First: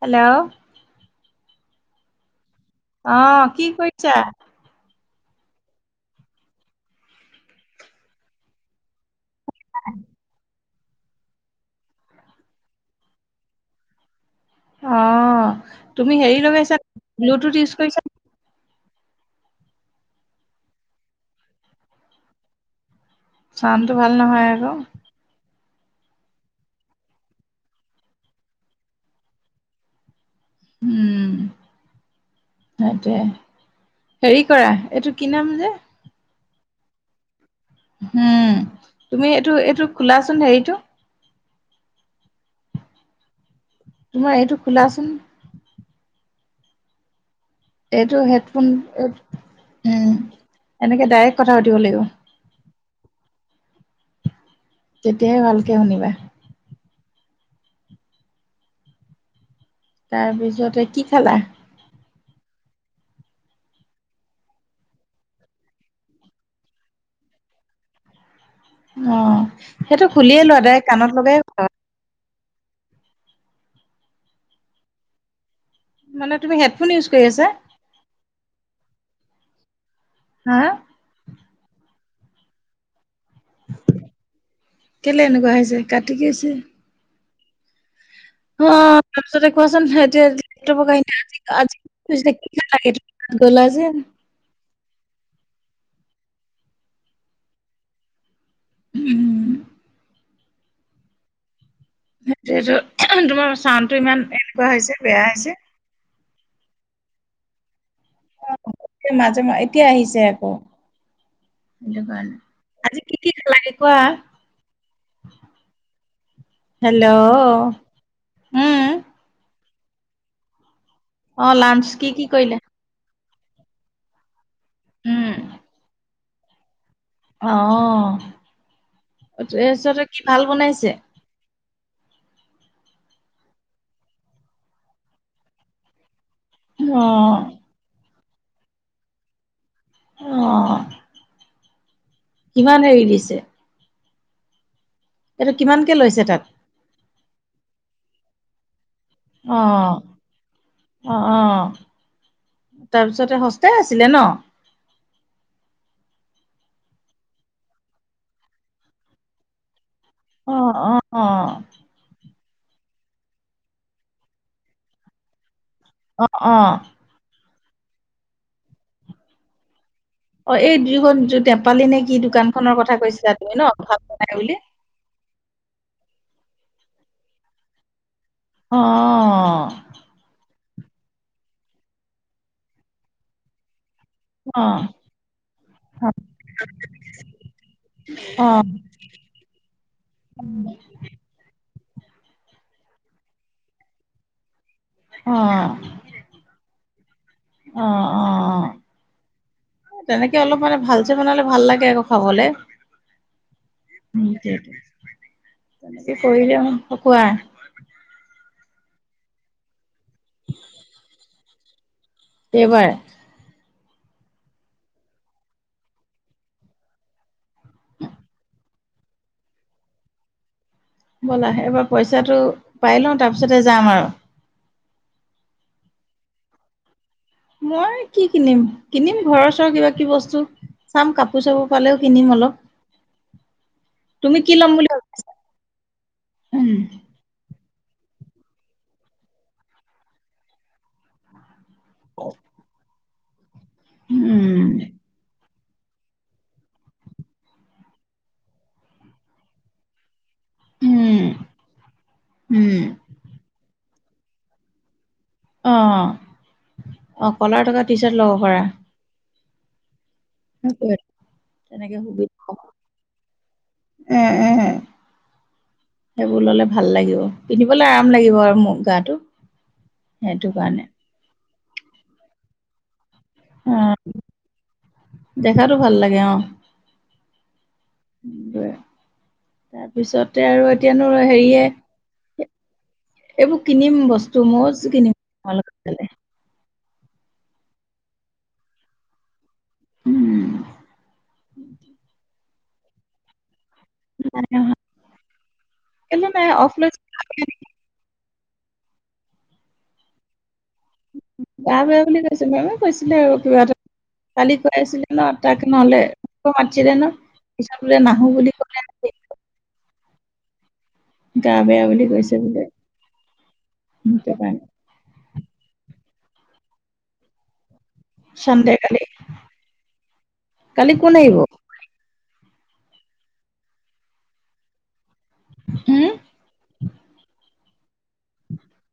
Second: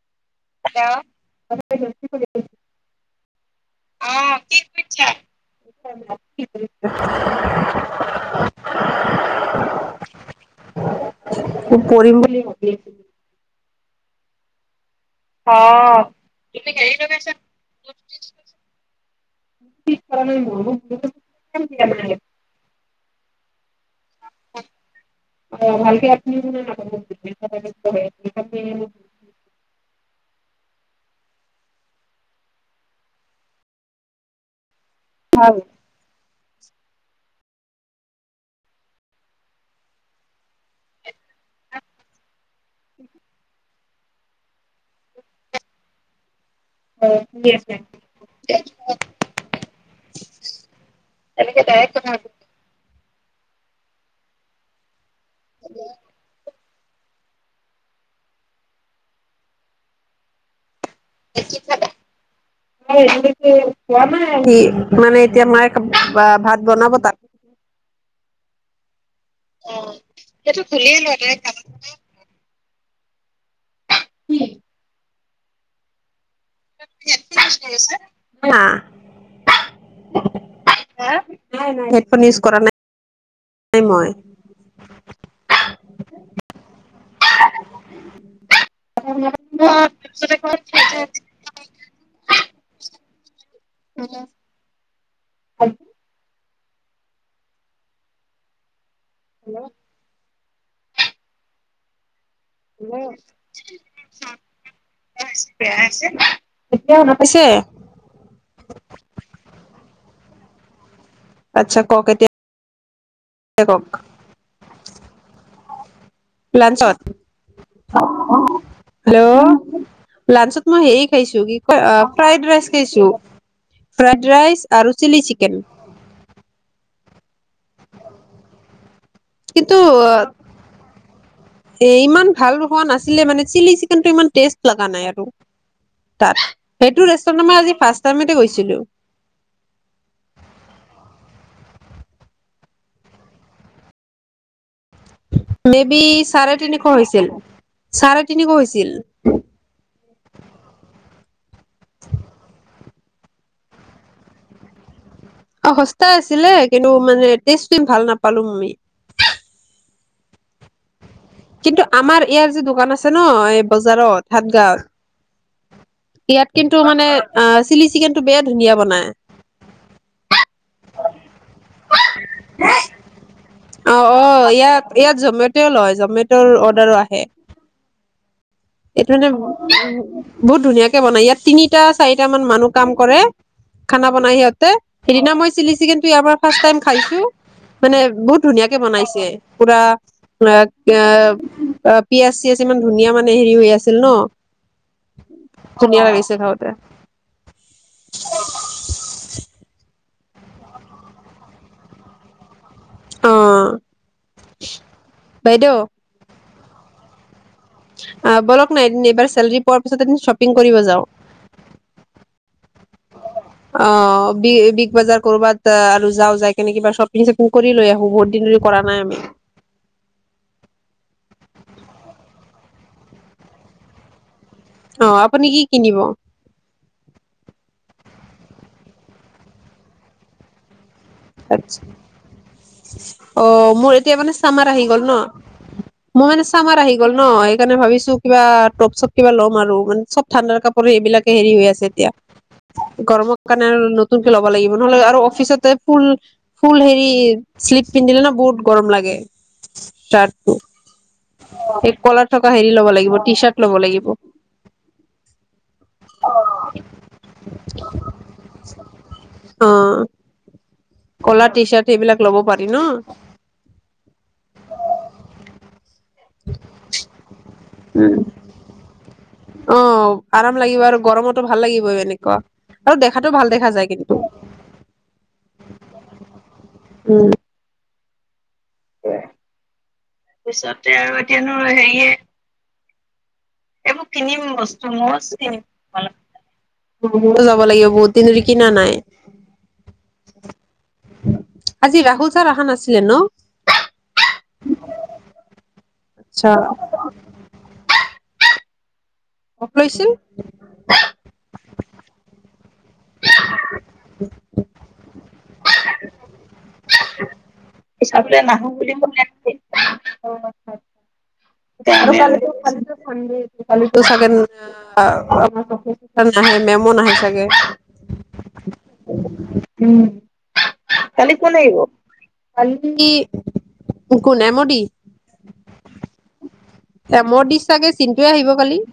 Hello hello [unintelligible] অহ কি কৰিছা [unintelligible] উ খুব পঢ়িম বুলি ভাবি আছিল অ হেৰি তুমি লগাইছা হেৰি ব্লুটুথ ইউজ কৰিছা লগাইছা ব্লুতো ইউজ কৰিছা নেকি ন [unintelligible] চাৱানটো ভাল নহয় আকৌ অ ভালকে [unintelligible] উম সেইটোয়ে হেৰি কৰা এইটো কি নাম যে হম তুমি এইটো এইটো খোলাচোন হেৰিটো উ তোমাৰ এইটো খোলাচোন অ এইটো হেডফোন উম এনেকে ডাইৰেক্ট কথা তেনেকে পাতিব ডাইৰেক্ট লাগিব। কথা তেতিয়াই ভালকে শুনিবা। তাৰপিছতে কি খালা? খোৱাাই আহি মানে এতিয়া মায়ে ভাত বনাব তাত অ অ' সেইটো খুলিয়েই সেইটো লোৱাদাই খুলিয়ে কাণত লোৱা লগাই ডাইৰেক্ট কাণত তুমি কি? পাতা। মানে তুমি headphone use head phone use কৰি আছা হা। হা নাই নাই। হেডফোন উজ কৰা নাই। মই। কেলে এনেকুৱা আহ হৈছে কাটি কিছে। অ এতিয়া তাৰপিছতে কোৱাচোন সজি কি লাগ তলে যে হ উম। হেল্ল' উ যেতু তোমাৰ চাউণ্ডটো ইমান এনেকুৱা হৈছে বেয়া হৈছে। এতিয়া শুনা পাইছে? অ এয়া মাজে মাজ এতিয়া আহিছে আকৌ। আচ্ছা ক সেইটো এতিয়া। কাৰণে আজি কি কি এতিয়া খালাগে কক কোৱা লাঞ্চত হেল্ল' উম, হেল্ল' লাঞ্চত মই সেই খাইছো অ কি লাঞ্চ কি কি ফ্ৰাইড কৰিলা ৰাইচ খাইছো। ফ্ৰাইড ৰাইচ, আৰু চিলি চিকেন। আহ। কিন্তু এ ইমান ভাল হোৱা নাছিল। মানে চিলি চিকেন টো ইমান টেষ্ট লগা নাই আৰু তাত সেইটো অ ৰেষ্টুৰেণ্টত মই আজি ফাৰ্ষ্ট মতে গৈছিলো। অ কিমান হেৰি দিছে? এইটো মে কিমানকে বি লৈছে তাত চাৰে তিনিশ হৈছিল চাৰে তিনিশ হৈছিল অ অ অ তাৰপিছতে সস্তাই আছিলে ন অ সস্তা আছিলে কিন্তু মানে তেছ তো ভাল নাপালো আমি অ অ অ', কিন্তু আমাৰ ইয়াৰ যি দোকান আছে ন এই বজাৰত [unintelligible] অ', ইয়াত অ', কিন্তু মানে আহ চিলি চিকেনটো বেয়া ধুনীয়া বনাই অ এই দুইখন য নেপালী নেকি অ অ বনাই বুলি? ইয়াত ইয়াত জমেট' লয় জমেটৰ অদা- দৰ আহে অ', এইটো মানে বহুত ধুনীয়া- কে বনাই ইয়াত তিনিটা চাৰিটা মান মানুহ কাম কৰে খানা বনাই সিহঁতে অ', সেইদিনা মই চিলি চিকেন টো ইয়াৰ পৰা ফাৰ্ষ্ট টাইম খাইছো মানে বহুত অ', ধুনীয়াকে বনাইছে পুৰা [unintelligible] অ পিয়াজ চিয়াজ ইমান ধুনীয়া মানে হেৰি হৈ আছিল ন অ অ ধুনীয়া লাগিছে খাওঁতে। অ অ অ তেনেকে অলপ মানে ভাল চে বনালে ভাল লাগে আক খাবলে অ', [unintelligible] বাইদেউ হেনকে কৰিলে ক কোৱা নাই দিন এবাৰ চেলৰি পোৱা তাপিছতে আমি শ্বপিং কৰিব যাওঁ সেইবাৰ। আহ বি বিগ বাজাৰ কৰবাত আৰু যাও যাই কেনে কিবা শ্বপিং চপিং কৰি লৈ আহো বহুত দিন ধৰি কৰা নাই আমি। ব'লা এবাৰ পইচাটো পাই লওঁ তাৰপিছতে যাম আৰু। অ', আপুনি কি কিনিব? মই কি কিনিম কিনিম ঘৰৰ ওচৰৰ কিবা কিবি বস্তু। চাম কাপোৰ চাপোৰ আচ্ছা পালেও কিনিম অলপ। অ মোৰ এতিয়া মানে তুমি কি চামাৰ ল'ম আহি বুলি গ'ল ভাবিছা? ন মোৰ মানে উম চামাৰ আহি গল ন সেইকাৰণে ভাবিছো কিবা টপ চপ কিবা লম আৰু মানে চব ঠাণ্ডাৰ কাপ পোৰা বিলাকে হেৰি হৈ আছে এতিয়া। গৰমত কাৰণে আৰু নতুনকে ল'ব উম লাগিব নহলে আৰু অফিচতে। ফুল ফুল হেৰি শ্লিপ পিন্ধিলে ন বহুত গৰম লাগে তাত। উম এই কলাৰ থকা হেৰি উম। ল'ব লাগিব টি চাৰ্ট। লব লাগিব। অ, অ, কলাৰ থকা টি চাৰ্ট ল'ব পাৰা। অ, সেইটোৱে কলা টি চাৰ্ট তেনেকে এইবিলাক লব সুবিধা পাৰি ন এ এ সেইবোৰ ললে ভাল লাগিব পিন্ধিবলৈ আৰাম লাগিব আৰু মোৰ গাটো। [unintelligible] অ, সেইটো আৰাম লাগিব কাৰণে আৰু গৰমত। ভাল লাগিবই এনেকুৱা আৰু দে কাটো ভাল দেখা অ যায় কিন্তু দেখাতো ভাল লাগে অ উম। [unintelligible] তাৰপিছতে আৰু এতিয়ানো হেৰিয়ে। এইবোৰ কিনিম বস্তু মৌজ কিনিম তোমাৰ লগত গলে। ময়ো যাব লাগিব বহুত দিন ধৰি কিনা নাই। উম আজি ৰাহুল ছাৰ আহা নাছিল। নো এল নাই আচ্ছা অফলাই [unintelligible] অফ লৈছিল। গা বেয়া বুলি কৈছিলে কৈছিলে আৰু কিবা এটা কালি কৈ আছিলে ন তাক নলে। [unintelligible] মাৰছিলে ন চাবলৈ নাহো বুলি কলে ন অ, আচ্ছা গা বেয়া আচ্ছা। বুলি আৰু কাল কৈছে বোলে খাল সংড খালি ত চাগ সেইটো কাৰণে [unintelligible] ক নাহে মেমো নাহে চাগে। চানডে কালি উম কালি কোন আহিব কি কোন এমডি [unintelligible] হম এ মো দি [unintelligible] চাগে চিনটয়ে আহিব কালি [unintelligible]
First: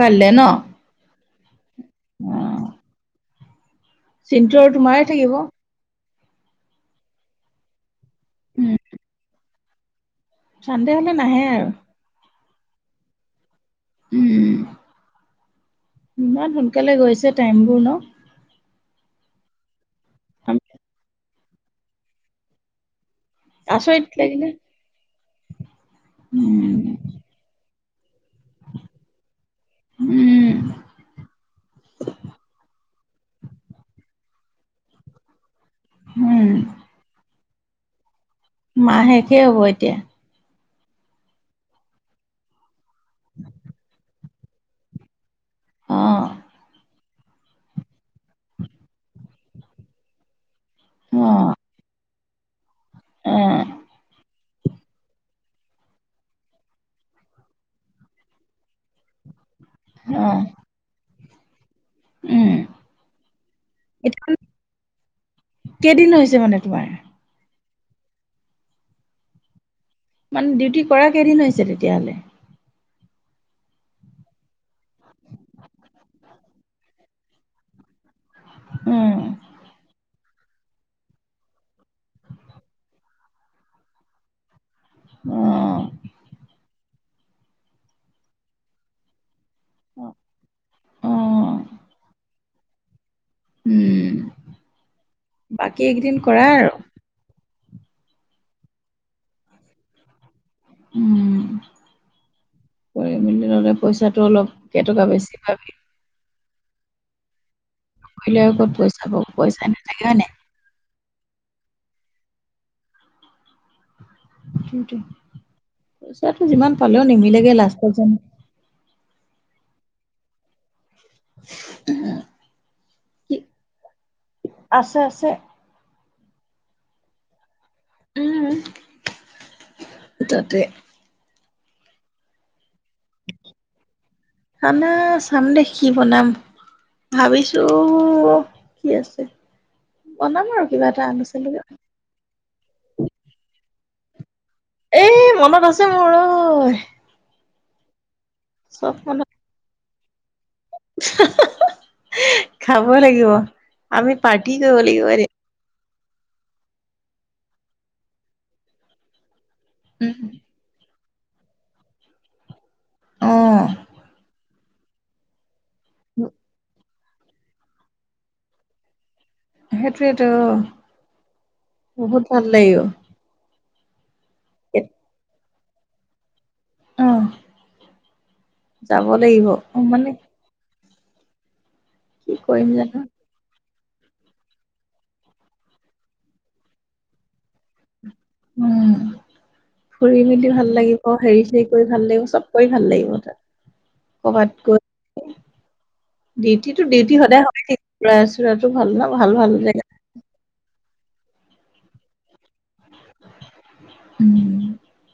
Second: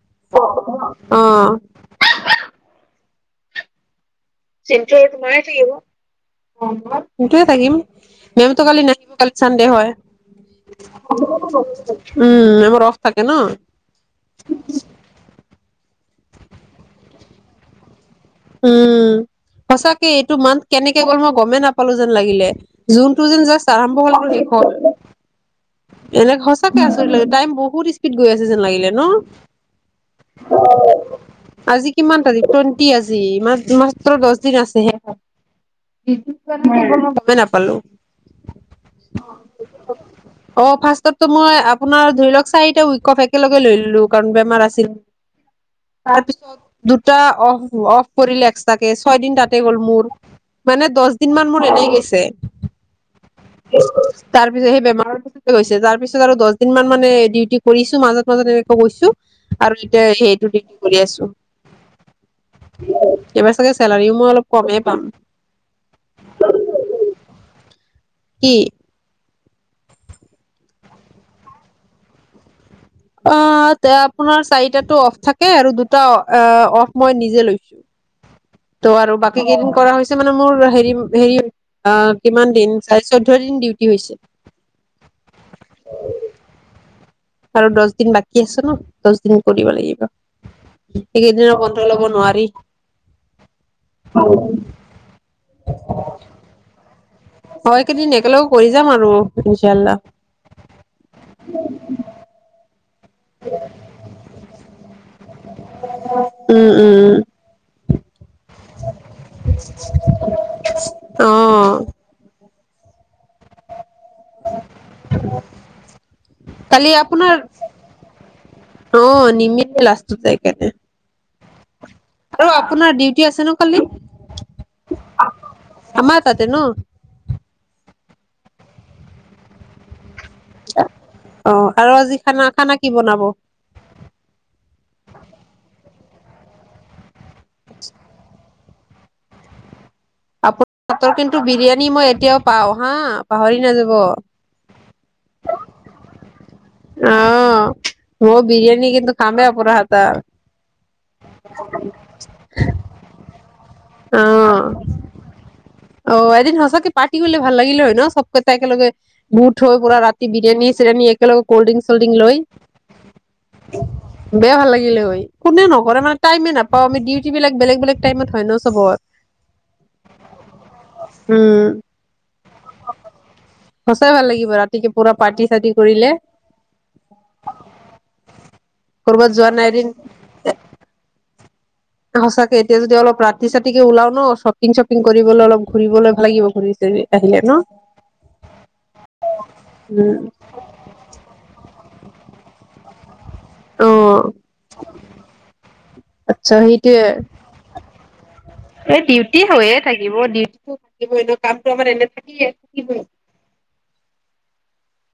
কাইলৈ ন অ উ চিন্তা আৰু তোমাৰ থাকিব [unintelligible] সেটোয়ে থাকিম [unintelligible] মেম ত উম কালি নাহিব কালি চানডে হয় চানডে হ'লে নাহে আৰু। উম, আমাৰ ৰস থাকে ন'। উম। ইমান সোনকালে গৈছে টাইম বোৰ ন'। উম, সঁচাক এইটো মাহ কেনেকে গ'ল মই গমে নাপালো যেন লাগিলে জুন জুনতো জাষ্ট আৰম্ভ আচৰিত হ'ল আকৌ লাগিলে শেষ হ'ল। এনেকে উম সঁচাকে আচৰিত লাগে টাইম বহুত ইচ গৈ আছে যেন লাগিলে উম ন' আজি কিমান তাৰিখ টু টি আছ জি মাত মাত্ৰ দহ দিন আছেহে। উম নাপ পালোঁ। মাহ শেষেই হ'ব এতিয়া। অ', ফাৰ্ষ্টতো মই আপোনাৰ ধৰি লওঁক চাৰিটা উইক অফ একেলগে লৈ ল'লো কাৰণ বেমাৰ আছিল। অ তাৰপিছত দু ত অ'ফ অফ কৰি লে এক্সাকে ছয় দিন তাতে গ'ল মোৰ। মানে দহ অ দিন মান মোৰ এনেই গেছে। অ [inaudible] তাৰ পিছত সেই বেমাৰৰ পিছত হৈছে তাৰ পিছত আৰু দহ দিন মান মানে ডিউটি কৰিছো মাজত মাজত এনেকৈ গৈছো। আৰু এতিয়া অ সেইটো ডিগ্ৰী কৰি আছো। উম এইবাৰ চাগে চেলাৰীও এতিয়া মই অলপ কমেই পাম। কেইদিন হৈছে মানে তোমাৰ কি? মানে, ডিউটি কৰা কেইদিন হৈছে তেতিয়াহ'লে? অ', তে আপোনাৰ চাইড টো অফ থাকে, আৰু দুটা অ'ফ মই নিজে লৈছো। ত' আৰু অ', বাকী কেইদিন কৰা হৈছে। মানে মোৰ হেৰি, হেৰি অহ, কিমান দিন চাৰে চৈধ্য দিন ডিউটি হৈছে। অ'। আৰু দছ দিন বাকী আছে ন' দছ দিন কৰিব লাগিব, অ', এইকেইদিনৰ বন্ধ ল'ব নোৱাৰি। উম' বাকী এইকেইদিন কৰা আৰু। অ! একেইদিন একেলগে কৰি যাম আৰু, ইন্সাআল্লাহ। [inaudible] উম, কৰি মেলি ললে, পইচাটো অলপ কেইটকা বেছি পাবি। উম! উম! উম! ভালে আগত পইচা পাব, পইচা নাথাকে হয় নাই? অ! সেটো পইচাটো যিমান কালি পালেও, আপোনাৰ নিমিলেগে লাষ্টত যেন। অ নিমিলে লাষ্টত, একেপে। [inaudible] আৰু, আপোনাৰ ডিউটি কি আছে ন কালি? আছে আছে আমাৰ তাতে ন। উম! তাতে। অ! আৰু আজি খানা খানা কি বনাব খানা চাম দে, কি বনাম। ভাবিছোঁ কি আছে? বনাম আৰু আপোনাৰ কিবা এটা হাতৰ আলু কিন্তু চালু লৈ। বিৰিয়ানী মই এতিয়াও পাও হা পাহৰি নাযাব। এ মনত আছে মোৰ, ঐ! অ', মই বিৰিয়ানী চব কিন্তু মনত খামে, আপোনাৰ হাত তাৰ খাব লাগিব আমি পাৰ্টি অ', কৰিব লাগিব এদিন অ এদিন সঁচাকে পাৰ্টিৰ কৰিলে ভাল লাগিলে হয় ন চবকে তাই একেলগে গোট হৈ পুৰা ৰাতি বিৰিয়ানী চিৰিয়ানী একেলগে কল্ড ড্ৰিংক চল্ড্ৰিংক লৈ। অ', বেয়া ভাল লাগি কোনে নকৰে মানে টাইমে নাপাও আমি ডিউট বিলাক বেলেগ বেলেগ টাইমত হয় ন চবৰ সেইটোৱে ত উম বহুত ভাল লাগিব। সচাই ভাল লাগি ব ৰাতি পুৰা পাৰ্টি তি কৰিলে। অ', যাব কবাত লাগিব যোৱা অ', নাইদিন। মানে কি সঁচাকে কৰিম এতিয়া যদি জানো অলপ ৰাতি চ। গতিকে ওলাও ন শ্বপিং চপিং কৰিবলৈ অলপ ঘূৰিবলৈ লাগিব ঘূৰি চ আহিলে ন। উম উম ফুৰি মেলি ভাল লাগিব হেৰি চেৰি। কৰি ভাল লাগিব চব কৰি ভাল লাগিব তাত। অ কৰবাত গৈ আচ্ছা ডিউটিটো সেইটোয়ে ডিউটি সদায় হয় থাকিব। এই ডিউটি হৈয়ে থাকিব ডিউটি। কি কৰিম এনে কামটো আমাৰ এনে থাকিয়ে। উম,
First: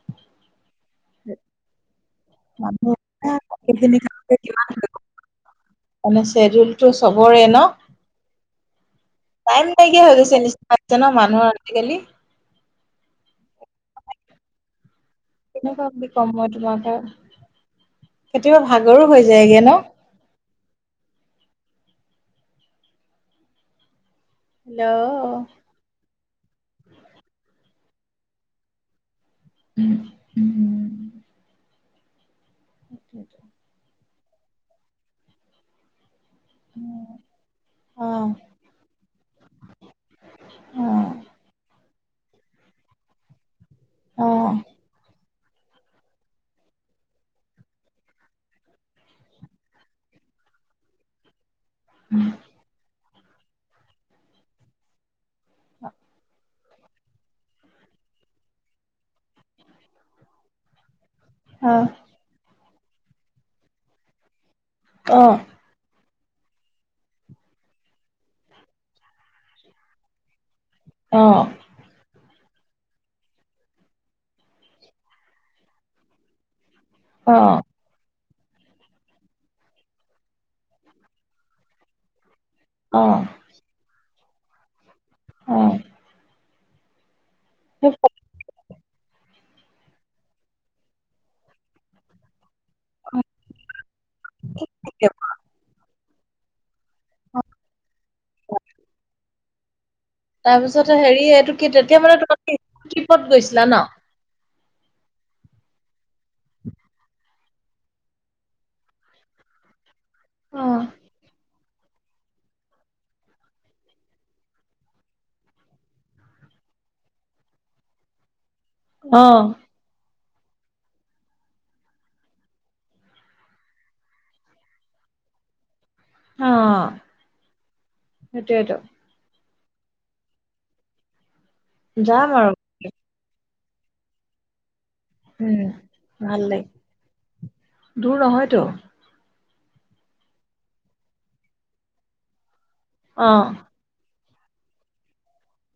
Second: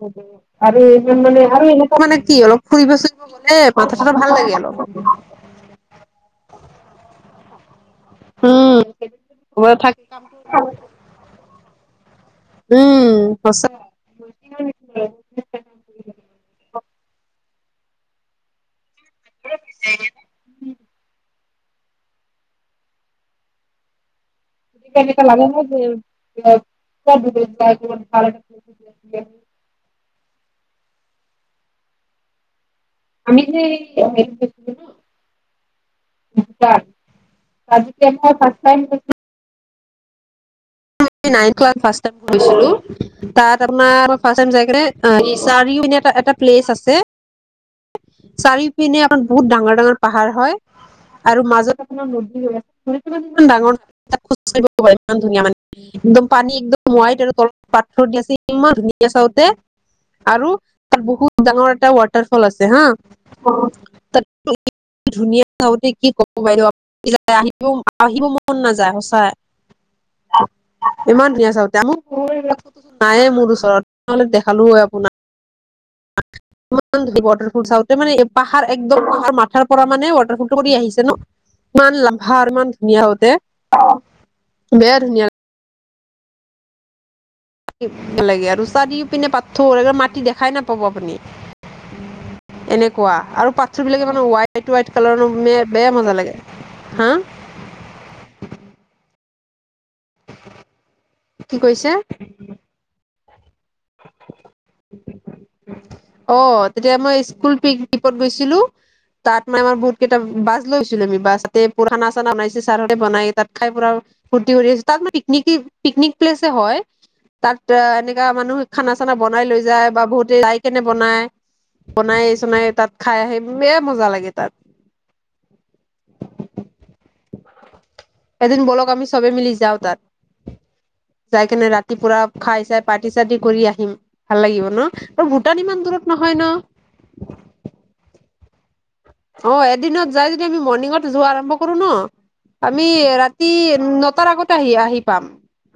অ। আৰু ইমান মানে আৰু এনেকুৱা মানে কি অলপ মানুহ ফুৰিব চুৰিব বলে সেইখিনি মাথা চটো ভাল লাগে কিমান অলপ। টো চবৰে ন। উম। টাইম থাক নাইকিয় হৈ গৈছে নিচিনা জ মানুহ আজিকালি। উ। কেনেকুৱা কম মই তোমাকে কেতিয়াবা ভাল। ভাগৰু হৈ যায়গৈ ন। উম। সেই হেল্ল' কেইটা লাগে ন কি। দিয়ক ইস্থাডিং ভাল আছিলে। উম উম উম। [unintelligible] ইস্তাত তজি কে ফাষ্ট টাইম। অ। নাই কোৱা পাচতা কৰিছিলো তাত। ফাচম চোগৰে। চাৰিও পিনে এ, এটা প্লেচ আছে। চাৰিও পিনে এখন বহুত ডাঙৰ, ডাঙৰ পাহাৰ হয় আৰু মাজত--। পোন মি হৈ আছে। ইমান ডাঙৰ খো-ইমান ধুনীয়া মানে। একদম পানী একদম। মাইট আৰু তলত পাথৰ দি আছে, ইমান ধুনীয়া চাওঁতে আৰু--। তাৰ বহুত ডাঙৰ এটা ৱাটাৰফল আছে। হা। ধুনীয়া চাতে কি, কম। বাইদেউ আহিব, আহিব মন নাযায় সচাই। ইমান ধুনীয়া চাওঁতে? নায়ে, মোৰ ওচৰতলে নহ'লে দেখালো হয় আপোনাক। [unintelligible] মটফুলাতে মানে পাহাৰ একদম পাহাৰ মাথাৰ পৰা মানে ৱাটাৰফুলটো কৰি আহিছে ন' ইমান ভাৰ মান ধুনীয়া হতে। বেয়া ধুনীয়া। অ'। কি লাগীয় আৰু। চ্তা দি পিনে পাথৰ এক মাটি দেখাই নাপাব আপুনি। এনেকুৱা আৰু পাথৰ বিলাকে মানে হোৱাইট হোৱাইট কালাৰ বেয়া মজা লাগ হা? তাৰপিছত হেৰি এইটো কি তেতিয়া মানে তোম ক'ত গৈছিলা ন'। অ', তেতিয়া মই স্কুল পিকনিকত গৈছিলো, তাত মই আমাৰ বহুত কেইটা অ বাছ লৈছিলো আমি বাছ তাতে পানা চানা বনাইছো ছাৰতে বনাই তাত খাই পুৰা ফুৰ্তিো তাত ম পনিক পিকনিক প্লেছে হয়, তাত এনেকা মানুহ খানা, চানা অ বনাই লৈ যায় বা বহুত যাই কেনে বনাই বনাই চনাই তাত খাই আহি ব মজা লাগে তাত। অ'। এদিন সেইটোয়েতো বলক আমি চব মিলি যাওঁ তাত। যাই কেনে ৰাতি পুৰা যাম আৰু খাই চাই পাৰ্টি চাৰ্টি কৰি আহ হিম ভাল লাগিব ন'। ত উম ভূটান ইমান দূৰত নহয় ভাল ন'। টো অ', এদিনত যাই যদি আমি মৰ্ণিঙত যোৱা আৰম্ভ কৰো ন'। আমি অ ৰাতি নটাৰ আগত [unintelligible] আহি পাম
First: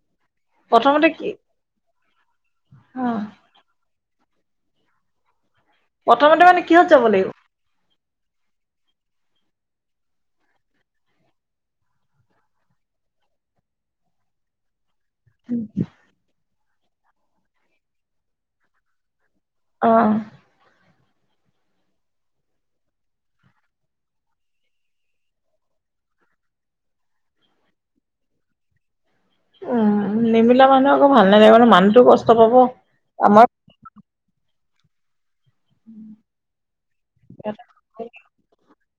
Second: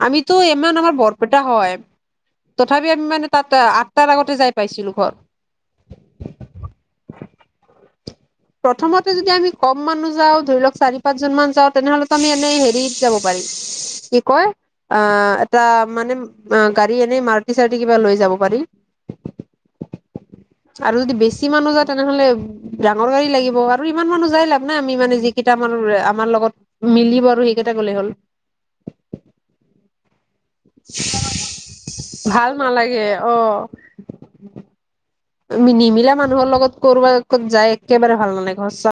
আমি ত' ইমান আমাৰ প্ৰথমতে কি বৰপেটা হয় তথাপি অ আমি মানে তাতে আঠ তাৰ আগতে যাই পাইছিলো ঘৰ। প্ৰথমতে মানে কিহত যাব লাগিব? প্ৰথমতে যদি আমি কম মানুহ যাওঁ ধৰি লওঁক চাৰি পাঁচ জন মান যাওঁ তেনেহলেতো আমি এনেই হেৰিত যাব পাৰিম, কি কয় অ', এটা মানে অ', গাড়ী এনেই মাৰুতি-চাৰুতি কিবা লৈ যাব পাৰি। অ'। আৰু যদি বেছি মানুহ যায় তেনেহ'লে ডাঙৰ গাড়ী লাগিব আৰু ইমান মানুহ যায় লাভ নাই আমি মানে যিকেইটা মানুহ আমাৰ লগত মিলিব আৰু সেইকেইটা গ'লে হ'ল। উম। নিমিলা মানুহ আকৌ ভাল নালাগিব মানে মানুহটো কষ্ট ভাল পাব, নালাগে অ আমাৰ নিমিলা মানুহৰ লগত কৰবা-ক'ত যায় আমাৰ একেবাৰে ভাল নালাগে সঁচা